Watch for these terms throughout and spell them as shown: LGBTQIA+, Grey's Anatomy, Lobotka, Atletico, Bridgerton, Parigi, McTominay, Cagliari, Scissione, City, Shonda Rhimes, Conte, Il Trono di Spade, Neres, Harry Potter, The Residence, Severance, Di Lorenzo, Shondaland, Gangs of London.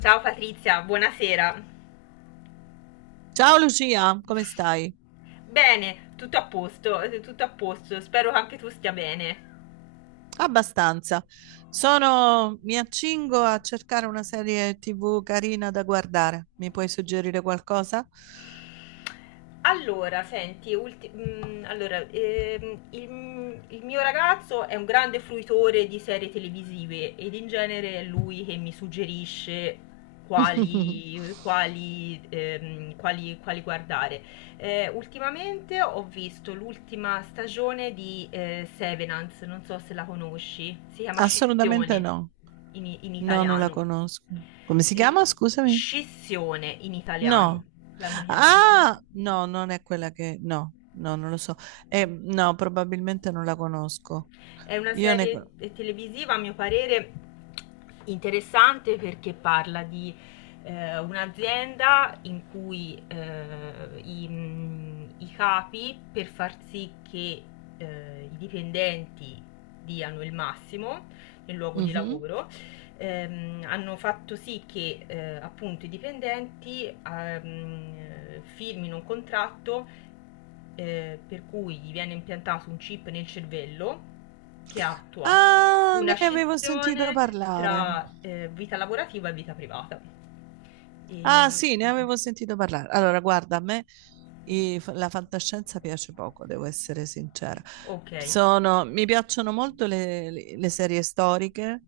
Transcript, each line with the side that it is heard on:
left: Ciao Patrizia, buonasera.
right: Ciao Lucia, come stai?
left: Bene, tutto a posto, tutto a posto. Spero che anche tu stia bene.
right: Abbastanza. Mi accingo a cercare una serie TV carina da guardare. Mi puoi suggerire qualcosa?
left: Allora, senti, il mio ragazzo è un grande fruitore di serie televisive ed in genere è lui che mi suggerisce quali guardare. Ultimamente ho visto l'ultima stagione di Severance, non so se la conosci, si chiama
right: Assolutamente
left: Scissione
right: no.
left: in
right: No, non la
left: italiano.
right: conosco. Come si chiama?
left: Eh,
right: Scusami.
left: Scissione in italiano
right: No.
left: l'hanno chiamata.
right: Ah, no, non è quella No, no, non lo so. No, probabilmente non la conosco.
left: È una
right: Io ne...
left: serie televisiva, a mio parere, interessante perché parla di un'azienda in cui i capi, per far sì che i dipendenti diano il massimo nel luogo di
right: Mhm.
left: lavoro, hanno fatto sì che appunto i dipendenti firmino un contratto per cui gli viene impiantato un chip nel cervello che attua
right: Ah,
left: una
right: ne avevo sentito
left: scissione
right: parlare.
left: tra vita lavorativa e vita privata.
right: Ah,
left: E...
right: sì, ne avevo sentito parlare. Allora, guarda, a me la fantascienza piace poco, devo essere sincera.
left: Ok.
right: Mi piacciono molto le serie storiche,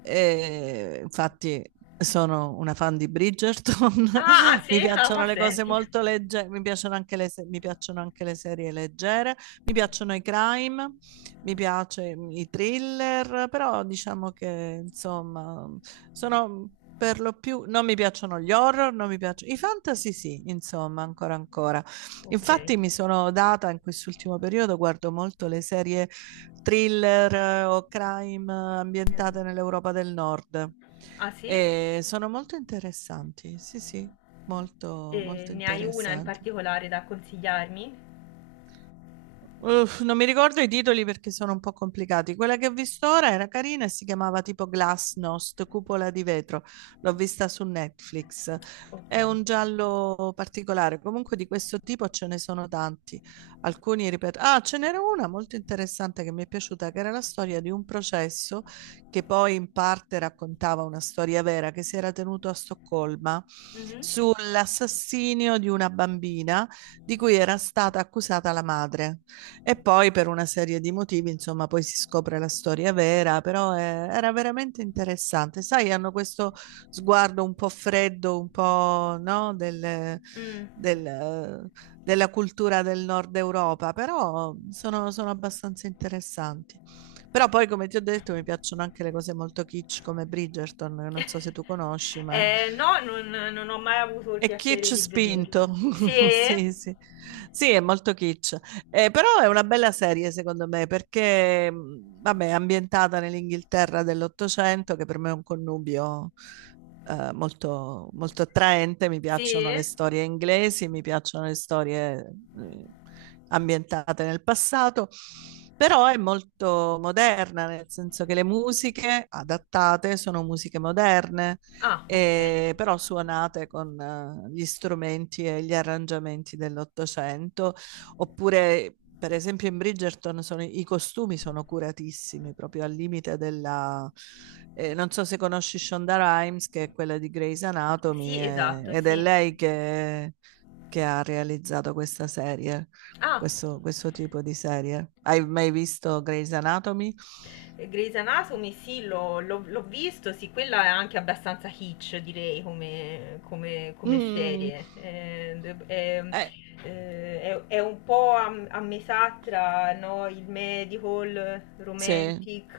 right: e infatti sono una fan di Bridgerton.
left: Ah, ah,
right: Mi
left: sì? Ah,
right: piacciono
left: ma
right: le cose
left: senti.
right: molto leggere, mi piacciono anche le se- mi piacciono anche le serie leggere, mi piacciono i crime, mi piace i thriller, però diciamo che insomma sono per lo più, non mi piacciono gli horror, non mi piacciono i fantasy, sì, insomma, ancora ancora.
left: Ok.
right: Infatti mi sono data in quest'ultimo periodo, guardo molto le serie thriller o crime ambientate nell'Europa del Nord
left: Ah sì?
right: e sono molto interessanti, sì, sì, molto
left: E
right: molto
left: ne hai una in
right: interessanti.
left: particolare da consigliarmi?
right: Uff, non mi ricordo i titoli perché sono un po' complicati. Quella che ho visto ora era carina e si chiamava tipo Glasnost, cupola di vetro. L'ho vista su Netflix.
left: Ok.
right: È un giallo particolare. Comunque di questo tipo ce ne sono tanti. Alcuni, ripeto, ah, ce n'era una molto interessante che mi è piaciuta, che era la storia di un processo che poi in parte raccontava una storia vera che si era tenuto a Stoccolma
left: Mhm.
right: sull'assassinio di una bambina di cui era stata accusata la madre. E poi per una serie di motivi, insomma, poi si scopre la storia vera, però era veramente interessante. Sai, hanno questo sguardo un po' freddo, un po', no,
left: Mm.
right: del, eh, della cultura del nord Europa, però sono, sono abbastanza interessanti. Però poi, come ti ho detto, mi piacciono anche le cose molto kitsch come Bridgerton, non so se tu conosci, ma
left: No, non ho mai avuto il
right: è
left: piacere
right: kitsch
left: di vederla.
right: spinto,
left: Sì?
right: sì, sì, sì, è molto kitsch. Però è una bella serie secondo me perché, vabbè, è ambientata nell'Inghilterra dell'Ottocento, che per me è un connubio molto, molto attraente, mi
left: Sì?
right: piacciono le storie inglesi, mi piacciono le storie eh, ambientate nel passato, però è molto moderna, nel senso che le musiche adattate sono musiche moderne
left: Ah, ok.
right: però suonate con gli strumenti e gli arrangiamenti dell'Ottocento, oppure per esempio in Bridgerton i costumi sono curatissimi, proprio al limite non so se conosci Shonda Rhimes, che è quella di Grey's Anatomy,
left: Sì, esatto,
right: ed è
left: sì.
right: lei che ha realizzato questa serie,
left: Ah,
right: questo tipo di serie. Hai mai visto Grey's Anatomy?
left: Grey's Anatomy, sì, l'ho visto, sì, quella è anche abbastanza hitch, direi, come
right: Mm,
left: serie. È,
right: eh,
left: è un po' a, a metà tra, no, il medical,
right: sì.
left: romantic,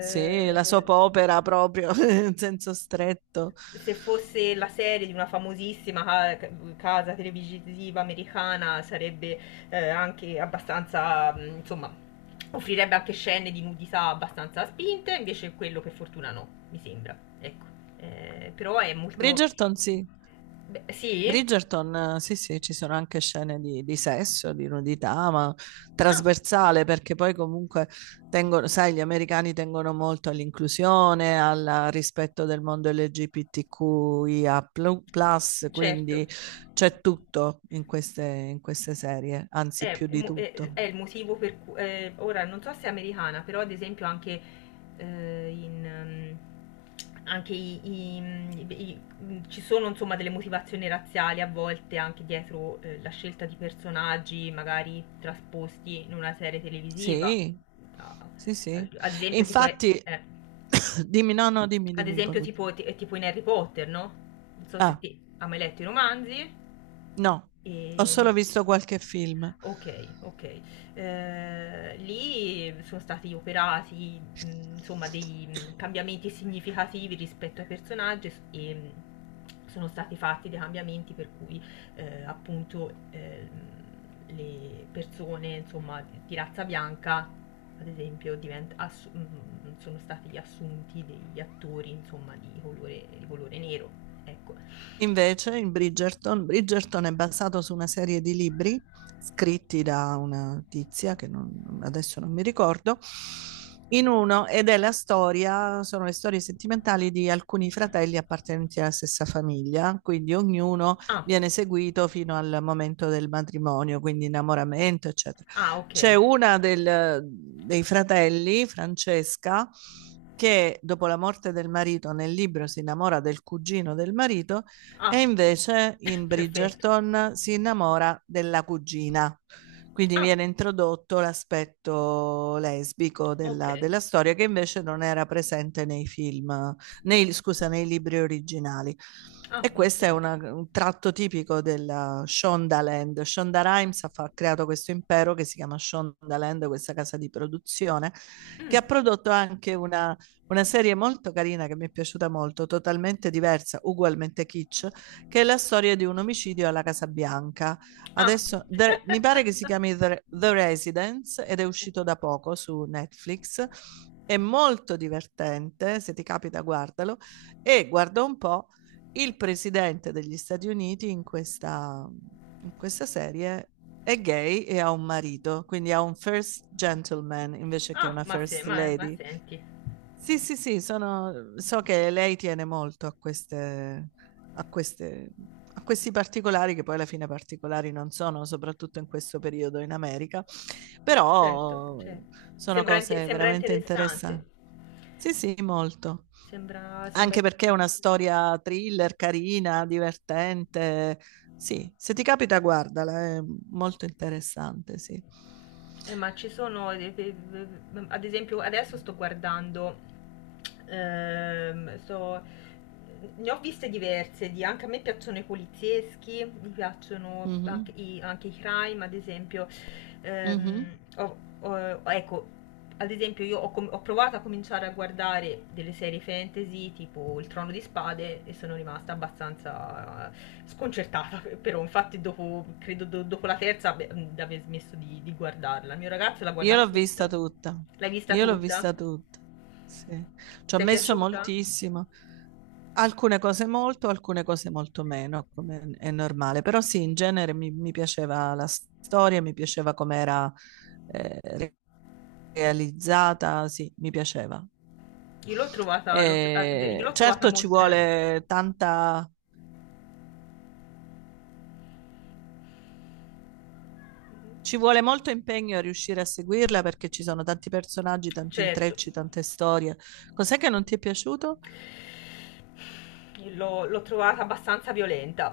right: Sì, la soap opera proprio, in senso stretto.
left: se fosse la serie di una famosissima ca- casa televisiva americana sarebbe anche abbastanza, insomma, offrirebbe anche scene di nudità abbastanza spinte, invece quello per fortuna no, mi sembra. Ecco. Però è molto...
right: Bridgerton, sì.
left: Beh, sì?
right: Bridgerton, sì, sì, ci sono anche scene di sesso, di nudità, ma
left: Ah,
right: trasversale, perché poi comunque tengono, sai, gli americani tengono molto all'inclusione, al rispetto del mondo LGBTQIA+,
left: certo.
right: quindi c'è tutto in queste serie, anzi
left: È,
right: più di tutto.
left: è il motivo per cui ora non so se è americana, però ad esempio anche in anche ci sono insomma delle motivazioni razziali a volte anche dietro la scelta di personaggi magari trasposti in una serie televisiva.
right: Sì,
left: Da-
right: sì, sì.
left: Ad esempio tipo,
right: Infatti, dimmi, no, no, dimmi,
left: ad
right: dimmi. Che poi
left: esempio
right: continu-
left: tipo in Harry Potter, no? Non so se
right: Ah,
left: ti, hai mai letto i romanzi.
right: no,
left: E
right: ho solo
left: non-
right: visto qualche film.
left: Ok, ok. Lì sono stati operati, insomma, dei cambiamenti significativi rispetto ai personaggi sono stati fatti dei cambiamenti per cui appunto le persone, insomma, di razza bianca, ad esempio, sono stati assunti degli attori, insomma, di colore nero. Ecco.
right: Invece, in Bridgerton, Bridgerton è basato su una serie di libri scritti da una tizia che non- adesso non mi ricordo, in uno, ed è la storia, sono le storie sentimentali di alcuni fratelli appartenenti alla stessa famiglia, quindi ognuno
left: Ah,
right: viene seguito fino al momento del matrimonio, quindi innamoramento, eccetera.
left: ah,
right: C'è
left: ok.
right: una dei fratelli, Francesca, che dopo la morte del marito nel libro si innamora del cugino del marito e
left: Ah,
right: invece in
left: perfetto.
right: Bridgerton si innamora della cugina. Quindi
left: Ah,
right: viene introdotto l'aspetto lesbico della,
left: okay.
right: della storia che invece non era presente nei film, nei, scusa, nei libri originali.
left: Ah,
right: E
left: ma
right: questo è
left: senti.
right: un tratto tipico della Shondaland. Shonda Rhimes ha creato questo impero che si chiama Shondaland, questa casa di produzione, che
left: Mh.
right: ha prodotto anche una serie molto carina che mi è piaciuta molto, totalmente diversa, ugualmente kitsch, che è la storia di un omicidio alla Casa Bianca.
left: Ah.
right: Adesso mi pare che si chiami The Residence ed è uscito
left: Okay.
right: da poco su Netflix. È molto divertente, se ti capita guardalo. E guarda un po', il presidente degli Stati Uniti in questa serie è gay e ha un marito, quindi ha un first gentleman invece che
left: Ah,
right: una
left: ma se
right: first
left: ma ma
right: lady.
left: senti.
right: Sì, sì, sì, so che lei tiene molto a queste- a questi particolari, che poi alla fine particolari non sono, soprattutto in questo periodo in America,
left: Certo,
right: però
left: certo.
right: sono
left: Sembra inte
right: cose
left: sembra
right: veramente
left: interessante.
right: interessanti. Sì, sì, molto.
left: Sembra sembra
right: Anche perché è una
left: interessan
right: storia thriller, carina, divertente. Sì, se ti capita, guardala, è molto interessante, sì.
left: Ma ci sono, ad esempio, adesso sto guardando, ehm, sto- ne ho viste diverse, di- anche a me piacciono i polizieschi, mi piacciono
right: Mhm,
left: anche anche i crime, ad esempio.
right: mhm.
left: Ecco, ad esempio, io ho, ho provato a cominciare a guardare delle serie fantasy tipo Il Trono di Spade e sono rimasta abbastanza sconcertata. Però, infatti, dopo, credo dopo la terza beh, di aver smesso di guardarla. Il mio ragazzo l'ha
right: Io
left: guardata
right: l'ho vista
left: tutta.
right: tutta,
left: L'hai vista
right: io l'ho vista
left: tutta?
right: tutta, sì. Ci ho
left: Ti è
right: messo
left: piaciuta?
right: moltissimo, alcune cose molto meno, come è normale, però sì, in genere mi, mi piaceva la storia, mi piaceva com'era eh, re- realizzata, sì, mi piaceva.
left: Io l'ho trovata, ah, beh, io
right: E
left: l'ho trovata
right: certo ci
left: molto.
right: vuole tanta, ci vuole molto impegno a riuscire a seguirla perché ci sono tanti personaggi, tanti
left: Certo,
right: intrecci, tante storie. Cos'è che non ti è piaciuto?
left: l'ho trovata abbastanza violenta.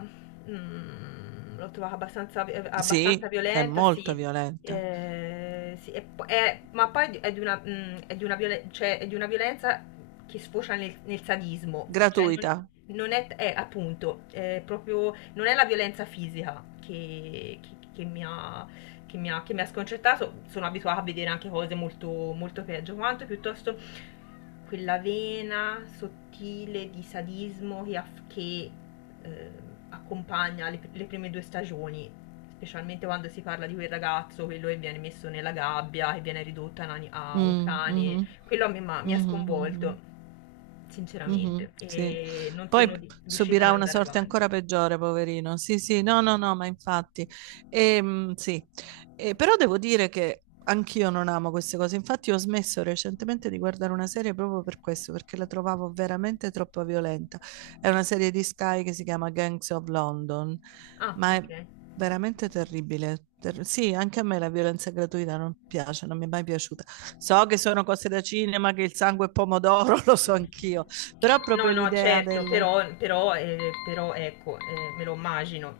left: Mm, l'ho trovata abbastanza
right: Sì, è
left: violenta,
right: molto
left: sì.
right: violenta.
left: Sì, ma poi è di una, mm, è di una violen- cioè, è di una violenza che sfocia nel, nel sadismo. Cioè,
right: Gratuita.
left: non è, è, appunto, è proprio, non è la violenza fisica che mi ha, che mi ha sconcertato. Sono abituata a vedere anche cose molto, molto peggio. Quanto piuttosto quella vena sottile di sadismo che, eh, accompagna le prime due stagioni, specialmente quando si parla di quel ragazzo, quello che viene messo nella gabbia, che viene ridotto a, a un
right: Mm,
left: cane,
right: mhm,
left: quello mi ha
right: mhm, mhm.
left: sconvolto,
right: Mhm,
left: sinceramente,
right: sì.
left: e non
right: Poi
left: sono riuscita ad
right: subirà una
left: andare
right: sorte ancora
left: avanti.
right: peggiore, poverino. Sì, sì, no, no, no, ma infatti. Sì. Però devo dire che anch'io non amo queste cose. Infatti ho smesso recentemente di guardare una serie proprio per questo, perché la trovavo veramente troppo violenta. È una serie di Sky che si chiama Gangs of London,
left: Ah,
right: ma
left: ok.
right: è veramente terribile. Sì, anche a me la violenza gratuita non piace, non mi è mai piaciuta. So che sono cose da cinema, che il sangue è pomodoro, lo so anch'io, però
left: No,
right: proprio
left: no, certo, però, però ecco, me lo immagino.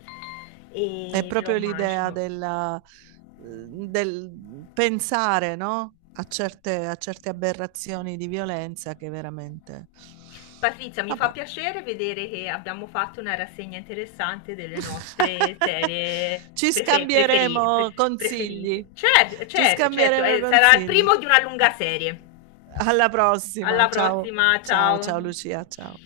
right: è
left: E me lo
right: proprio l'idea
left: immagino.
right: del pensare, no? A certe aberrazioni di violenza che veramente.
left: Patrizia, mi fa
right: Vabbè.
left: piacere vedere che abbiamo fatto una rassegna interessante delle nostre serie
right: Ci scambieremo
left: preferite.
right: consigli.
left: Certo,
right: Ci
left: certo, certo,
right: scambieremo
left: sarà il
right: consigli.
left: primo di una lunga serie.
right: Alla prossima.
left: Alla
right: Ciao,
left: prossima,
right: ciao,
left: ciao.
right: ciao Lucia, ciao.